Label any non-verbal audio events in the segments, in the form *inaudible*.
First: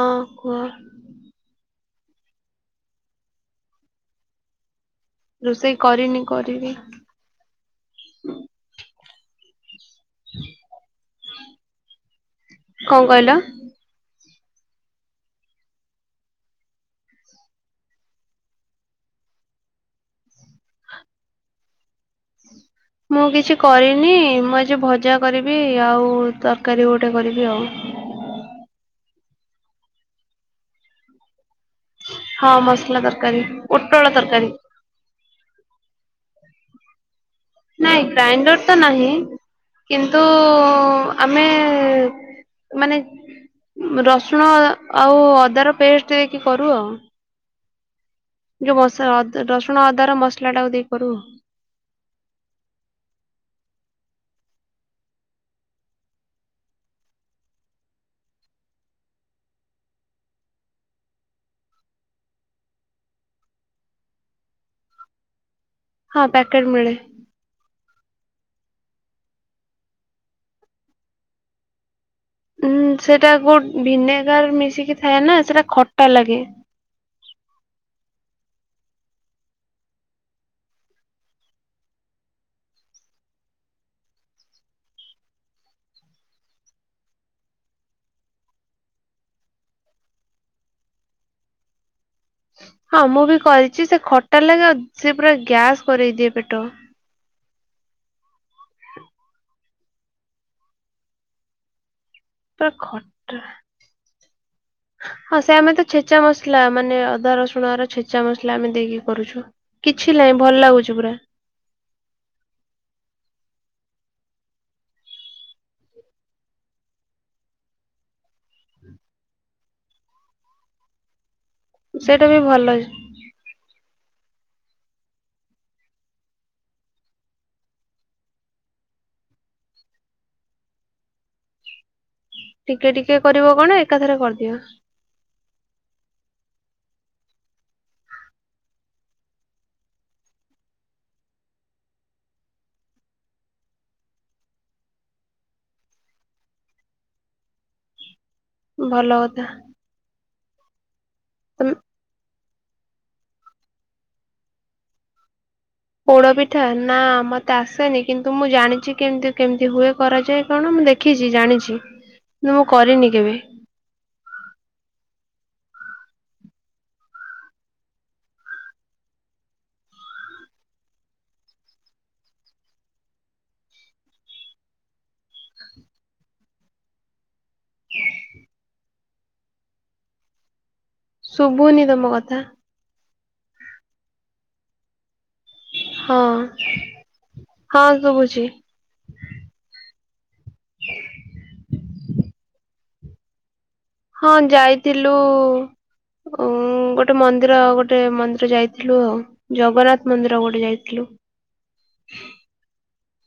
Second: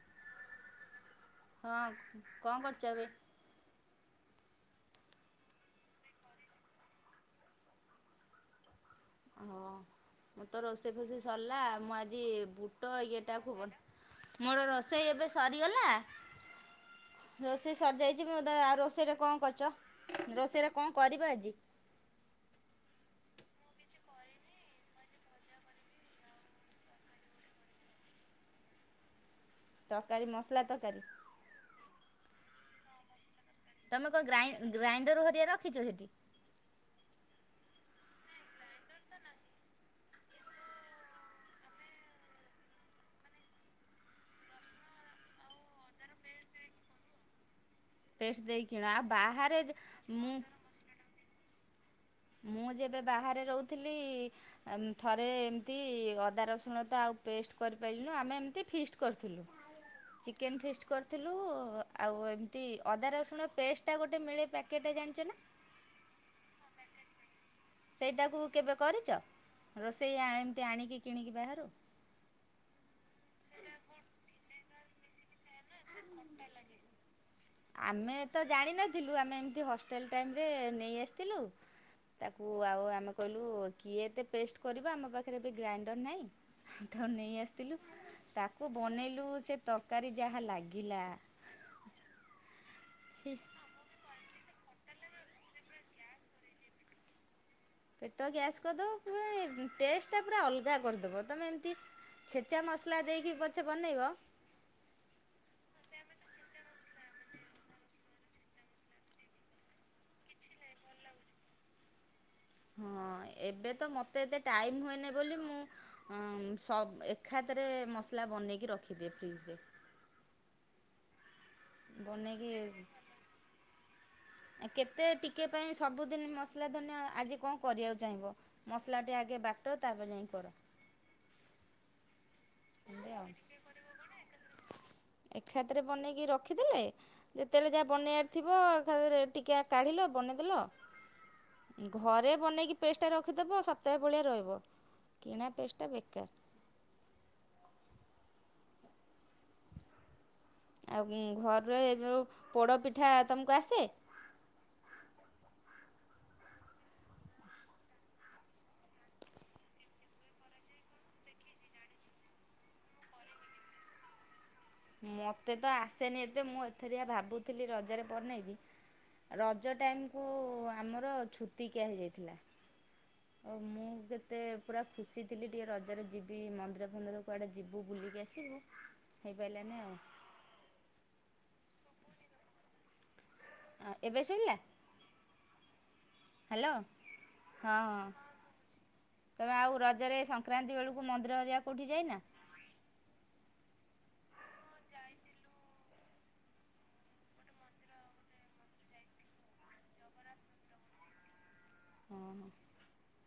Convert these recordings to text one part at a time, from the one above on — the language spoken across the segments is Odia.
ହଁ କୁହ। ହଁ କଣ କରୁଛ ଏବେ? ରୋଷେଇ କରିନି କରିବି। ଓ ହୋ ମୁଁ ତ ରୋଷେଇ ଫୋଷେଇ ସରିଲା ମୁଁ ଆଜି ବୁଟ କଣ କହିଲ? ଇଏଟାକୁ ବ ମୋର ରୋଷେଇ ଏବେ ସରିଗଲା। ରୋଷେଇ ସରିଯାଇଛି ମି ତ ଆଉ ରୋଷେଇରେ କଣ କରିଛ? ରୋଷେଇରେ କଣ କରିବ ଆଜି? ମୁଁ କିଛି କରିନି ମୁଁ ଆଜି ଭଜା କରିବି ଆଉ ତରକାରୀ ଗୋଟେ କରିବି ଆଉ। ତରକାରୀ ମସଲା ତରକାରୀ। ହଁ ମସଲା ତରକାରୀ। ପୋଟଳ ତମେ କଣ ତରକାରୀ ଗ୍ରାଇଁ ଗ୍ରାଇଣ୍ଡର ହରିଆ ରଖିଛ ସେଠି? ନାଇଁ ଗ୍ରାଇଣ୍ଡର ତ ନାହିଁ। କିନ୍ତୁ ଆମେ ମାନେ ରସୁଣ ଆଉ ଅଦାର ପେଷ୍ଟ ଦେଇକି କରୁ ଆଉ। ପେଷ୍ଟ ଯୋଉ ଦେଇକିଣା ଆଉ ମସ ବାହାରେ ରସୁଣ ଅଦାର ର ମୁଁ ମସଲା ଟାକୁ ଦେଇ କରିବୁ। ମୁଁ ଯେବେ ବାହାରେ ରହୁଥିଲି ଥରେ ଏମିତି ଅଦା ରସୁଣ ତ ଆଉ ପେଷ୍ଟ କରିପାରିଲୁନୁ ଆମେ ଏମିତି ଫିଷ୍ଟ କରିଥିଲୁ। ଚିକେନ୍ ଫିଷ୍ଟ କରିଥିଲୁ। ଆଉ ଏମିତି ଅଦା ରସୁଣ ପେଷ୍ ଏଟା ଗୋଟେ ମିଳେ ପ୍ୟାକେଟ୍ ଜାଣିଛ ନା। ହଁ ପ୍ୟାକେଟ୍ ମିଳେ। ସେଇଟାକୁ କେବେ କରିଛ ରୋଷେଇ ଏମିତି ଆଣିକି କିଣିକି ବାହାରୁ। ଉଁ ସେଟା ଗୋ ଭିନେଗାର୍ ମିଶିକି ଥାଏ ନା ସେଟା ଖଟା ଲାଗେ। ଆମେ ତ ଜାଣିନଥିଲୁ ଆମେ ଏମିତି ହଷ୍ଟେଲ୍ ଟାଇମ୍ ରେ ନେଇ ଆସିଥିଲୁ। ତାକୁ ଆଉ ଆମେ କହିଲୁ କିଏ ଏତେ ପେଷ୍ଟ କରିବ ଆମ ପାଖରେ ଏବେ ଗ୍ରାଇଣ୍ଡର୍ ନାହିଁ। ତ ନେଇ ଆସିଥିଲୁ ତାକୁ ବନେଇଲୁ ସେ ତରକାରୀ ଯାହା ଲାଗିଲା। ହଁ ମୁଁ ଛି ବି କରିଛି ସେ ଖଟା ଲାଗେ ଆଉ ସେ ପୁରା ଗ୍ୟାସ୍ କରେଇ ଦିଏ ପେଟ। ପେଟ ଗ୍ୟାସ୍ କରିଦବ ପୁରା ଟେଷ୍ଟଟା ପୁରା ଅଲଗା କରିଦବ। ତମେ ଏମିତି ଛେଚା ପୁରା ମସଲା ଦେଇକି ଖଟା ପଛେ ବନେଇବ। ହଁ ସେ ଆମେ ତ ଛେଚା ମସଲା ମାନେ ଅଦା ରସୁଣର ଛେଚା ମସଲା ଆମେ ଦେଇକି କରୁଛୁ। କିଛି ନାହିଁ ଭଲ ଲାଗୁଛି ପୁରା। ହଁ ଏବେ ତ ମତେ ଏତେ ଟାଇମ୍ ହୁଏନି ବୋଲି ମୁଁ ହଁ ସବ୍ ଏଖାତରେ ମସଲା ବନେଇକି ରଖିଦିଏ ଫ୍ରିଜ୍ ରେ। ସେଇଟା ବି ବନେଇକି ଭଲ କେତେ ଟିକେ ପାଇଁ ସବୁଦିନ ମସଲା ଧନିଆ ଆଜି କଣ କରିବାକୁ ଚାହିଁବ। ମସଲାଟି ଆଗେ ବାଟ ତାପରେ ଯାଇଁ କର। ଏମିତି ଟିକେ-ଟିକେ କରିବ କଣ ଏକାଥରେ କରିଦିଅ। ଏଖାତରେ ବନେଇକି ରଖିଦେଲେ ଯେତେବେଳେ ଯାହା ବନେଇବାର ଥିବ ଏଖାଥରେ ଟିକେ କାଢିଲ ବନେଇଦେଲ। ଘରେ ବନେଇକି ପେଷ୍ଟଟା ରଖିଦବ ସପ୍ତାହେ ଭଳିଆ ରହିବ। କିଣା ପେଷ୍ଟା ବେକାର୍। ଭଲ କଥା। ଆଉ ତମେ ଘରେ ଏ ଯୋଉ ପୋଡ଼ପିଠା ତୁମକୁ ଆସେ? ପୋଡ ପିଠା ନା ମତେ ଆସେନି କିନ୍ତୁ ମୁଁ ଜାଣିଛି କେମିତି-କେମିତି ହୁଏ କରାଯାଏ କଣ ମୁଁ ଦେ ଦେଖିଛି ଜାଣିଛି କିନ୍ତୁ ମୁଁ କରିନି କେବେ। ମତେ ତ ଆସେନି ଏତେ ମୁଁ ଏଥରିଆ ଭାବୁଥିଲି ରଜରେ ବନେଇବି। ରଜ ଟାଇମ୍ କୁ ଆମର ଛୁତିିକିଆ ହେଇଯାଇଥିଲା। ଓ ମୁଁ କେତେ ପୁରା ଖୁସି ଥିଲି ଟିକେ ରଜରେ ଯିବି ମନ୍ଦିର ଫନ୍ଦିର। କୁଆଡ଼େ ଯିବୁ ବୁଲିକି ଆସିବୁ ହେଇପାରିଲାନି ଆଉ। ଶୁଭୁନି ତମ କଥା। ଆ ଏବେ ଶୁଭିଲା? ହ୍ୟାଲୋ ହଁ ହଁ-ହଁ ହଁ ଶୁଭୁଛି। ତମେ ଆଉ ରଜରେ ସଂକ୍ରାନ୍ତି ବେଳକୁ ମନ୍ଦିର ହେରିକା କୋଉଠି ଯାଇନା। ହଁ ଯାଇଥିଲୁ ହୁଁ ଗୋଟେ ମନ୍ଦିର ଆଉ ଗୋଟେ ମନ୍ଦିର ଯାଇଥିଲୁ ଆଉ। ଜଗନ୍ନାଥ ମନ୍ଦିର ଗୋଟେ ଯାଇଥିଲୁ। ହଁ-ହଁ।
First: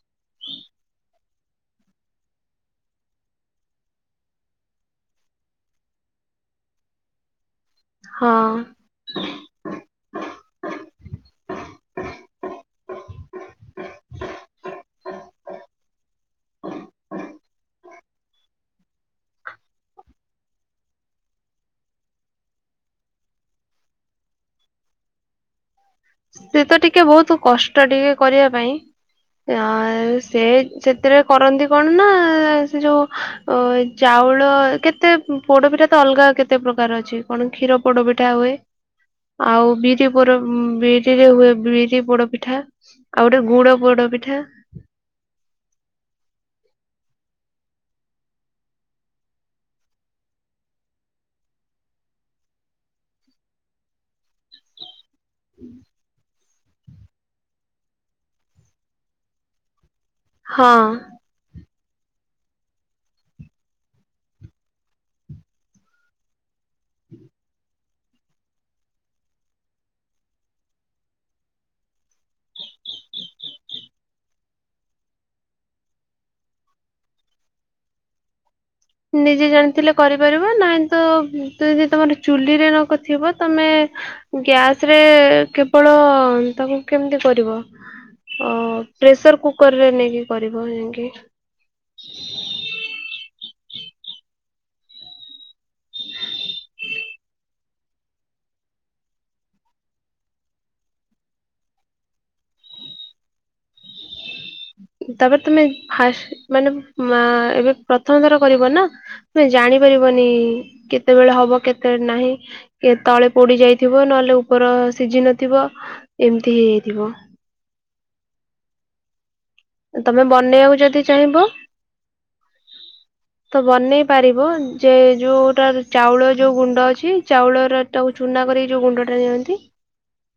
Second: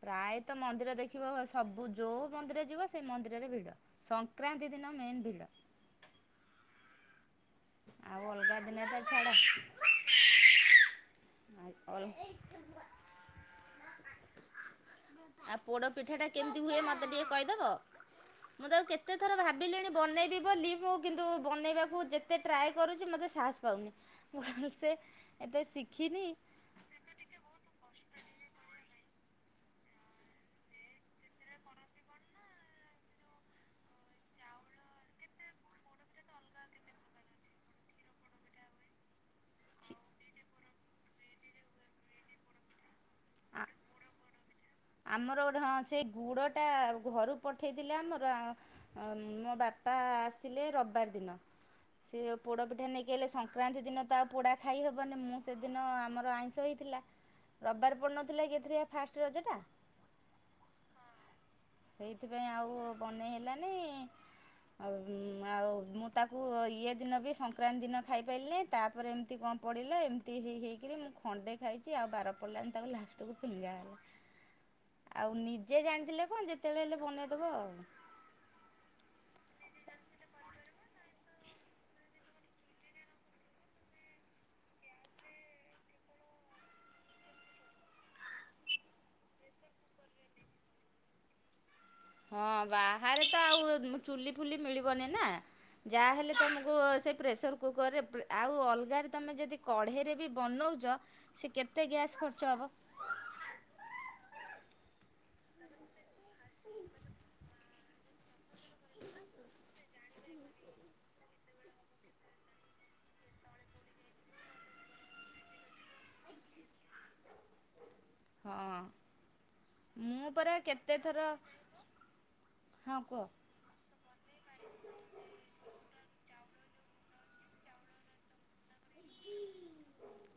ପ୍ରାୟତ ମନ୍ଦିର ଦେଖିବ ସବୁ ଯୋଉ ମନ୍ଦିର ଯିବ ସେଇ ମନ୍ଦିରରେ ଭିଡ। ସଂକ୍ରାନ୍ତି ଦିନ ମେନ୍ ଭିଡ଼। ଆଉ ହଁ ଅଲଗା ଦିନ ତ ଛାଡ। *unintelligible* ଆଉ ପୋଡ଼ ପିଠା ଟା କେମିତି ହୁଏ ମତେ ଟିକେ କହିଦବ। ମୁଁ ତାକୁ କେତେଥର ଭାବିଲିଣି ବନେଇବି ବୋଲି ମୁଁ କିନ୍ତୁ ବନେଇବାକୁ ଏତେ ଟ୍ରାଏ କରୁଛି ମୋତେ ସାହସ୍ ପାଉନି ମୁଁ ସେ ଏତେ ଶିଖିନି ସେ ତ ଟିକେ ବହୁତ କଷ୍ଟ ଟିକେ କରିବା ପାଇଁ ହଁ ସେ ସେଥିରେ କରନ୍ତି କଣ ନା ସେ ଯୋଉ ଓ ଚାଉଳ କେତେ ପୋଡପିଠା ତ ଅଲଗା କେତେ ପ୍ରକାର ଅଛି କଣ କ୍ଷୀର ପୋଡ ପିଠା ହୁଏ ଆଉ ବିରି ପୋଡ ବି ରେ ହୁଏ ବିରି ପୋଡପିଠା ଆଉ ଗୋଟେ ଆ ଗୁଡ ପୋଡ ପିଠା। ଆମର ଗୋଟେ ହଁ ସେଇ ଗୁଡ଼ଟା ଘରୁ ପଠେଇଥିଲେ ଆମର। ମୋ ବାପା ଆସିଲେ ରବିବାର ଦିନ। ସେ ପୋଡ଼ପିଠା ନେଇକି ଆଇଲେ ସଂକ୍ରାନ୍ତି ଦିନ ତା ପୋଡ଼ା ଖାଇ ହେବନି ମୁଁ ସେଦିନ ଆମର ଆଇଁଷ ହୋଇଥିଲା। ରବିବାର ପଡ଼ିନଥିଲା କି ଏଥିରିକା ଫାଷ୍ଟ ରଜଟା। ହଁ ସେଇଥିପାଇଁ ଆଉ ବନେଇ ହେଲାନି ଆଉ ଆଉ ମୁଁ ତାକୁ ଇଏ ଦିନ ବି ସଂକ୍ରାନ୍ତି ଦିନ ଖାଇପାରିଲି ତାପରେ ଏମିତି କଣ ପଡ଼ିଲା ଏମିତି ହେଇ ହେଇକିରି ମୁଁ ଖଣ୍ଡେ ଖାଇଛି ଆଉ ବାର ପଡ଼ିଲାନି ତାକୁ ଲାଷ୍ଟକୁ ଫିଙ୍ଗାାଗଲା। ଆଉ ନିଜେ ଜାଣିଥିଲେ କଣ ଯେତେବେଳେ ହେଲେ ବନେଇଦବ ଆଉ। ନିଜେ ଜାଣିଥିଲେ କରିପାରିବ ନାହିଁ ତ ଯ ଯଦି ତମର ଚୁଲିରେ ନକଥିବ ତମେ ଗ୍ୟାସ ରେ କେବଳ ତାକୁ କେମିତି କରିବ? ଅ ପ୍ରେସର କୁକର ରେ ନେଇକି କରିବ ଯାଇକି। ହଁ ବାହାରେ ତ ଆଉ ଚୁଲି ଫୁଲି ମିଳିବନି ନା। ଯାହାହେଲେ ତୁମକୁ ସେଇ ପ୍ରେସର କୁକରରେ ଆଉ ଅଲଗାରେ ତୁମେ ଯଦି କଢ଼େଇରେ ବି ବନଉଛ ସେ କେତେ ଗ୍ୟାସ୍ ଖର୍ଚ୍ଚ ହେବ। ତାପରେ ତମେ ଫା ମାନେ ମା ଏବେ ପ୍ରଥମ ଥର କରିବ ନା ତୁମେ ଜାଣିପାରିବନି କେତେବେଳେ ହବ କେତେ ନାହିଁ ତଳେ ପୋଡି ଯାଇଥିବ ନହେଲେ ଉପର ସିଝି ନଥିବ। ଏମିତି ହେଇଯାଇଥିବ। ହଁ ମୁଁ ତମେ ପରା ବନେଇବାକୁ ଯଦି କେତେଥର ଚାହିଁବ ହଁ କୁହ। ତ ବନେଇ ପାରିବ ଯେ ଯୋଉଟା ଚାଉଳ ଯୋଉ ଗୁଣ୍ଡ ଅଛି ଚାଉଳର ତାକୁ ଚୁନା କରିକି ଯୋଉ ଗୁଣ୍ଡ ଟା ଦିଅନ୍ତି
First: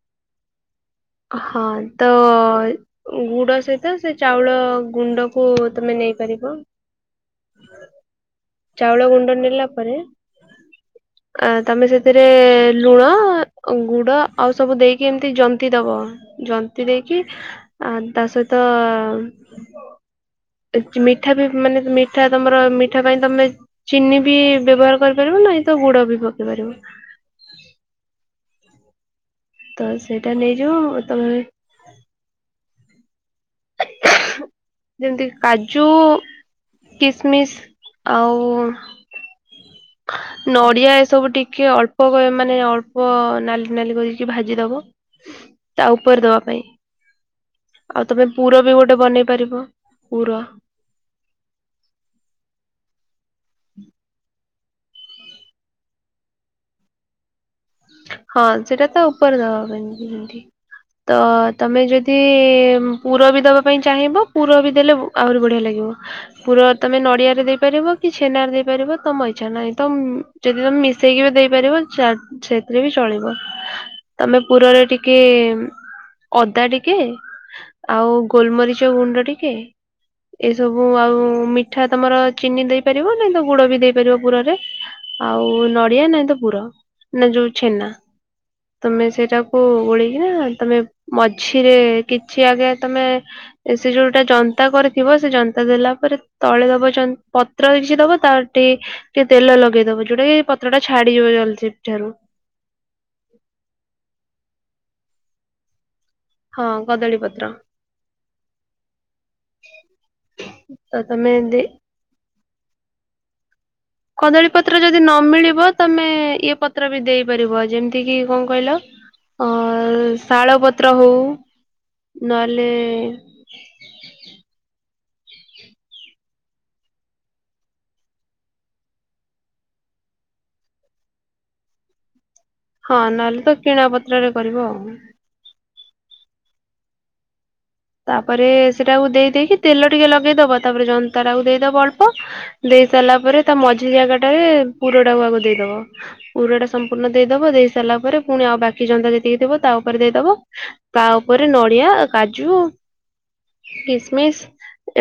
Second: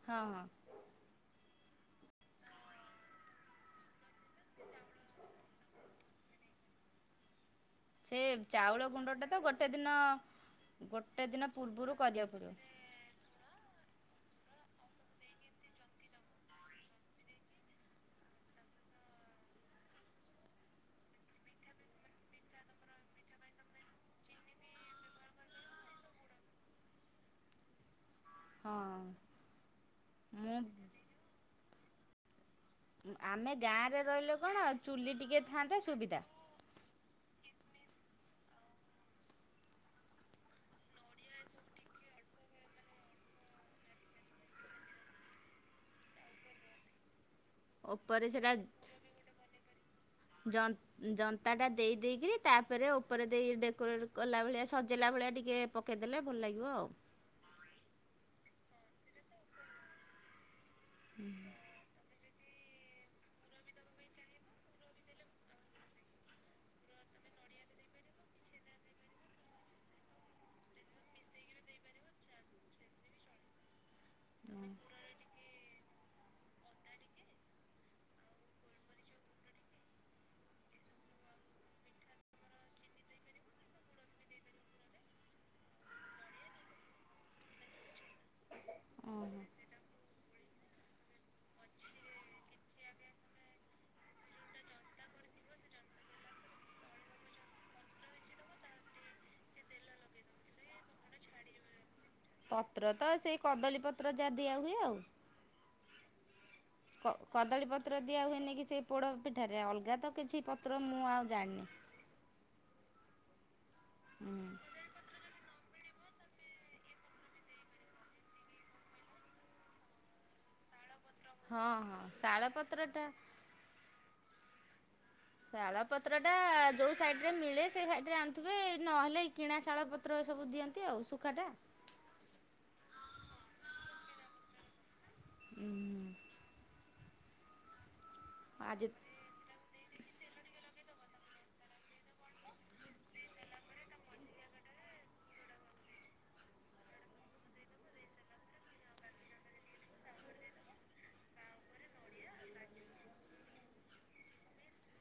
ହଁ ହଁ ହଁ ତ ଗୁଡ ସହିତ ସେ ଚାଉଳ ଗୁଣ୍ଡ କୁ ତମେ ନେଇପାରିବ। ସେ ଚାଉଳ ଗୁଣ୍ଡଟା ଗୁଣ୍ଡ ତ ନେଲା ଗୋଟେ ଦିନ ପରେ ଗୋଟେ ଦିନ ଆ ତମେ ପୂର୍ବରୁ ସେଥିରେ କରିବାକୁ ପଡ଼ିବ ଲୁଣ ଗୁଡ଼ ଆଉ ସବୁ ଦେଇକି ଏମିତି ଜନ୍ତିି ଦବ ଜନ୍ତିି ଦେଇକି ଆ ତା ସହିତ ମିଠା ବି ମାନେ ମିଠା ତମର ମିଠା ପାଇଁ ତମେ ଚିନି ବି ବ୍ୟବହାର କରିପାରିବ ନହିଁ ତ ଗୁଡ ବି ପକେଇ ପାରିବ। ହଁ। ତ ସେଇଟା ନେଇଯିବ ତମେ ଆମେ ଗାଁରେ ରହିଲେ କଣ ଚୁଲି ଯେମିତି ଟିକଏ ଥାଆନ୍ତା କାଜୁ ସୁବିଧା। କିସମିସ୍ ଆଉ ନଡିଆ ଏସବୁ ଟିକେ ଅଳ୍ କ କଇ ମାନେ ଅଳ୍ପ ନାଲି ନାଲି କରିକି ଭାଜି ଦବ ତା ଉପରେ ଦବା ପାଇଁ। ଆଉ ତମେ ଉପରେ ସେଟା ପୁର ବି ଗୋଟେ ବନେଇ ପାରିବ ପୁର। ଜନ୍ତା ଟା ଦେଇ ଦେଇକିରି ତାପରେ ଉପରେ ଦେଇ ଡେକୋରେଟ କଲା ଭଳିଆ ସଜେଇଲା ଭଳିଆ ଟିକେ ପକେଇଦେଲେ ଭଲ ଲାଗିବ ଆଉ। ହଁ ସେଇଟା ତ ଉପରେ ଦବା କେମିତି ଏମତି ତ ତମେ ଯଦି ପୁର ବି ଦବା ପାଇଁ ଚାହିଁବ ପୁର ବି ଦେଲେ ଆହୁରି ବଢିଆ ଲାଗିବ। ପୁର ତମେ ନଡିଆରେ ଦେଇପାରିବ କି ଛେନାରେ ଦେଇପାରିବ ତମ ଇଚ୍ଛା ନାହିଁ ତମ୍ ଯଦି ତମେ ମିଶେଇକି ବି ଦେଇପାରିବ ଚା ସେଥିରେ ବି ଚଳିବ ତମେ ପୁରରେ ଟିକ୍ କେ ଅଦା ଟିକେ ଆଉ ଗୋଲମରିଚ ଗୁଣ୍ଡ ଟିକେ। ଏସବୁ ଆଉ ମିଠା ତମର ଚିନି ଦେଇପାରିବ ନାହିଁ ତ ଗୁଡ ବି ଦେଇପାରିବ ପୁରରେ। ଆଉ ନଡିଆ ନାଇଁ ତ ପୁର ନା ଯୋଉ ଛେନା ତମେ ଓହୋ ସେଇଟାକୁ ଗୋଳେଇ କି ନା ତମେ ମଝିରେ କିଛି ଆଜ୍ଞା ତମେ ଏ ସେ ଯୋଉଟା ଜନ୍ତା କରିଥିବ ସେ ଜନ୍ତା ଦେଲା ପରେ। ତଳେ ଦବ ଯ ପତ୍ର କିଛି ଦବ ତାଟି ଟିକେ ତେଲ ଲଗେଇଦବ ଯୋଉଟା କି ପତ୍ର ଟା ଛାଡିଯିବ ଜଲଦି ସେଠାରୁ। ପତ୍ର ତ ସେଇ କଦଳୀପତ୍ର ଯାହା ଦିଆହୁଏ ଆଉ। ହଁ କ କଦଳୀ ପତ୍ର କଦଳୀପତ୍ର ଦିଆ ହୁଏନି କି ସେ ପୋଡ଼ ପିଠାରେ ଅଲଗା ତ କିଛି ପତ୍ର ତ ମୁଁ ଆଉ ତମେ ଦେ ଜାଣିନି। କଦଳୀ ପତ୍ର ଯଦି ନମିଳିବ ତମେ ଇଏ ପତ୍ର ବି ଦେଇପାରିବ ଯେମିତି କିି କଣ କହିଲ? ଅ ଶାଳ ପତ୍ର ହଉ ହଁ ହଁ ନହେଲେ ଶାଳପତ୍ରଟା ଶାଳ ପତ୍ର ଟା ଯୋଉ ସାଇଡ୍ ରେ ମିଳେ ସେ ସାଇଡ୍ ରେ ଆଣୁଥିବେ ନହେଲେ କିଣା ଶାଳ ପ ତ୍ର ସବୁ ଦିଅନ୍ତି ଆଉ ଶୁଖାଟା। ହଁ ନହେଲେ ତ କିଣା ପତ୍ରରେ କରିବ। ହୁଁ ହୁଁ। ତାପରେ ଆଜି ସେଟାକୁ ଦେଇଦେଇକି ତେଲ ଟିକେ ଲଗେଇଦବ ତାପରେ ଜନ୍ତା ଟାକୁ ଦେଇଦବ ଅଳ୍ପ। ଦେଇ ସାରିଲା ପରେ ତା ମଝି ଜାଗା ଟାରେ ପୁରଟାକୁୁ ଆକୁ ଦେଇଦବ। ପୁରଟା ସମ୍ପୂର୍ଣ୍ଣ ଦେଇଦବ ଦେଇ ସାରିଲା ପରେ ପୁଣି ଆଉ ବାକି ଜନ୍ତା ଯେତିକି ଥିବ ତା ଉପରେ ଦେଇଦବ। ତା ଉପରେ ନଡିଆ, କାଜୁ, କିସମିସ।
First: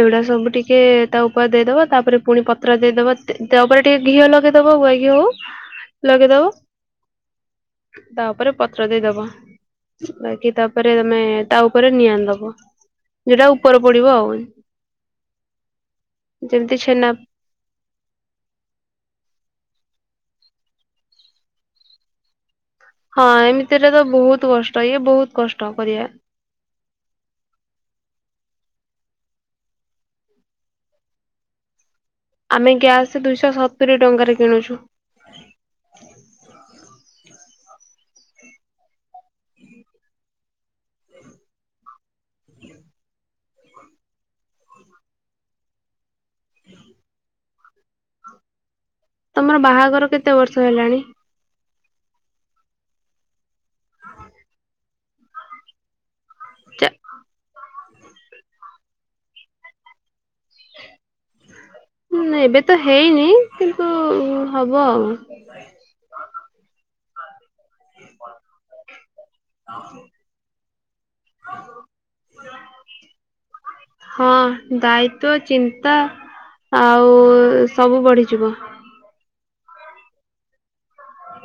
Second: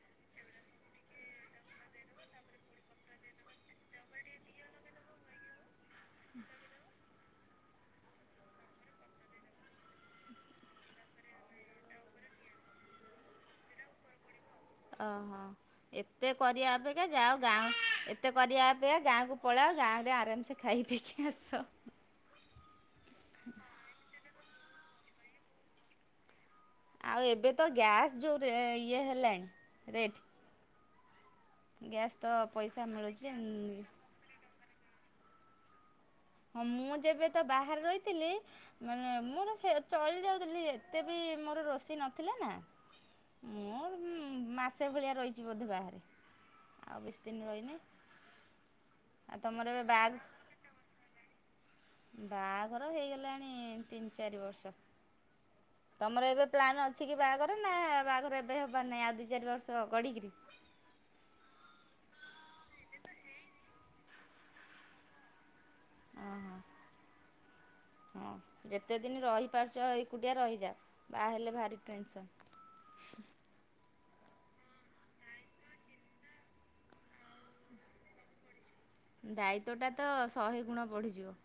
ଏଗୁଡା ସବୁ ଟିକେ ତା ଉପରେ ଦେଇଦବ ତାପରେ ପୁଣି ପତ୍ର ଦେଇଦବ ତା ଦବା ଟିକେ ଘିଅ ନଗେଇଦବ ଗୁଆ ଘିଅ ହଉ। *inaudible* ଲଗେଇଦବ ତା ଉପରେ ପତ୍ର ଦେଇଦବ। ବାକି ତାପରେ ତମେ ତା ଉପରେ ନିଆଁ ଦବ। ଯଉଟା ଉପର ପଡିବ ଆଉ। ଓହୋ ଏତେ କରିବା ଯେମିତି ଅପେକ୍ଷା ଛେନା ଯାଅ ଗାଁ ଏତେ କରିବା ଅପେକ୍ଷା ଗାଁକୁ ପଳାଅ ଗାଁରେ ଆରାମସେ ଖାଇ ପିଇିକି ଆସ। ହଁ ଏମିତିରେ ତ ବହୁତ କଷ୍ଟ ଇଏ ବହୁତ କଷ୍ଟ କରିବା। ଆଉ ଏବେ ତ ଗ୍ୟାସ୍ ଯଉ ରେ ଇଏ ହେଲାଣି ରେଟ୍। ଗ୍ୟାସ୍ ତ ଆମେ ପଇସା ଗ୍ୟାସ୍ ଦୁଇଶହ ମିଳୁଛି ସତୁୁରୀ ଟଙ୍କାରେ କିଣୁଛୁ। ହଁ ମୁଁ ଯେବେ ତ ବାହାରେ ରହିଥିଲି- ମାନେ ମୋର ଚଳି ଯାଉଥିଲି ଏତେ ବି ମୋର ରୋଷେଇ ନଥିଲା ନା। ମୋର ମାସେ ଭଳିଆ ରହିଛି ବୋଧେ ବାହାରେ ଆଉ ବେଶି ଦିନ ରହିନି। *inaudible* ତମର ଏବେ ବାହାଘର ବାହାଘ କେତେ ବର୍ଷ ହେଲାଣି? ବାହାଘର ହେଇଗଲାଣି ତିନି ଚାରି ବର୍ଷ ତମର ଏବେ ପ୍ଲାନ୍ ଅଛି କି ବାହା ଘରନା ବାହାଘର ଏବେ ହେବାର ନାହିଁ ଆଉ ଦୁଇ ଚାରି ବର୍ଷ ଗଡ଼ିକରି। ହୁଁ ଏବେ ତ ହେଇନି କିନ୍ତୁ ହବ ଆଉ। ଓହୋ ହଁ ଯେତେ ଦିନ ରହିପାରୁଛ ଏକୁଟିଆ ରହିଯାଅ। ବାହା ହେଲେ ଭାରି ଟେନ୍ସନ୍। *inaudible* ହଁ ଦାୟିତ୍ୱ ଚିନ୍ତା। ଆଉ ସବୁ ବଢିଯିବ। ଦାୟିତ୍ୱ ଟା ତ ଶହେ ଗୁଣ ବଢିଯିବ।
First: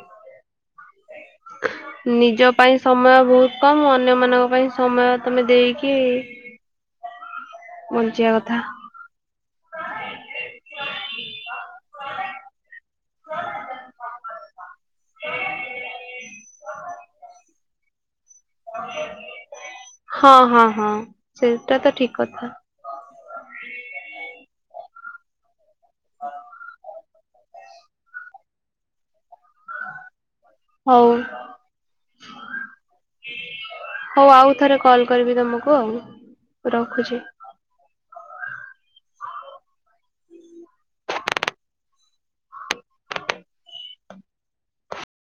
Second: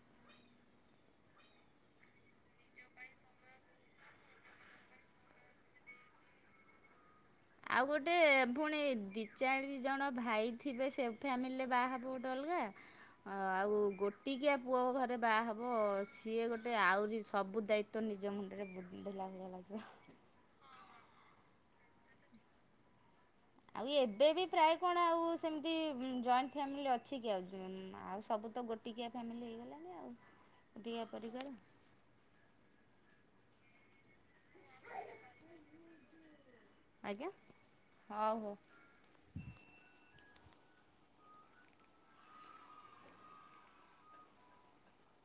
ନିଜ ପାଇଁ ସମୟ ବହୁତ କମ୍ ଅନ୍ୟ ମାନଙ୍କ ପାଇଁ ସମୟ ତମେ ଦେଇକି ଆଉ ଗୋଟେ ବଞ୍ଚିବା କଥା ଫୁଣି ଦି ଚାଳିଶ ଜଣ ଭାଇ ଥିବେ ସେ ଫ୍ୟାମିଲିରେ ବାହା ହବୁ ଗୋଟେ ଅଲଗା। ଆଉ ଗୋଟିକିଆ ପୁଅ ଘରେ ବାହା ହେବ ସିଏ ଗୋଟେ ଆହୁରି ସବୁ ଦାୟିତ୍ଵ ନିଜ ମୁଁ ଗୋଟେ ବୁଧିଦେଲା ଭଳିଆ ଲାଗିବ। ହଁ ହଁ ହଁ ସେଟା ତ ଠିକ କଥା। ଆଉ ଏବେ ବି ପ୍ରାୟ କଣ ଆଉ ସେମିତି ଜଏଣ୍ଟ ଫ୍ୟାମିଲି ଅ ଅଛି କି ଆଉ ଆଉ ସବୁ ତ ଗୋଟିକିଆ ଫ୍ୟାମିଲି ହେଇଗଲାଣି ଆଉ। ହଉ। ଗୋଟିକିଆ ପରିବାର ହଉ ଆଉ ଥରେ କଲ୍ କରିବି ତମକୁ ଆଉ। ରଖୁଛି। ଆଜ୍ଞା ହଉ ହଉ।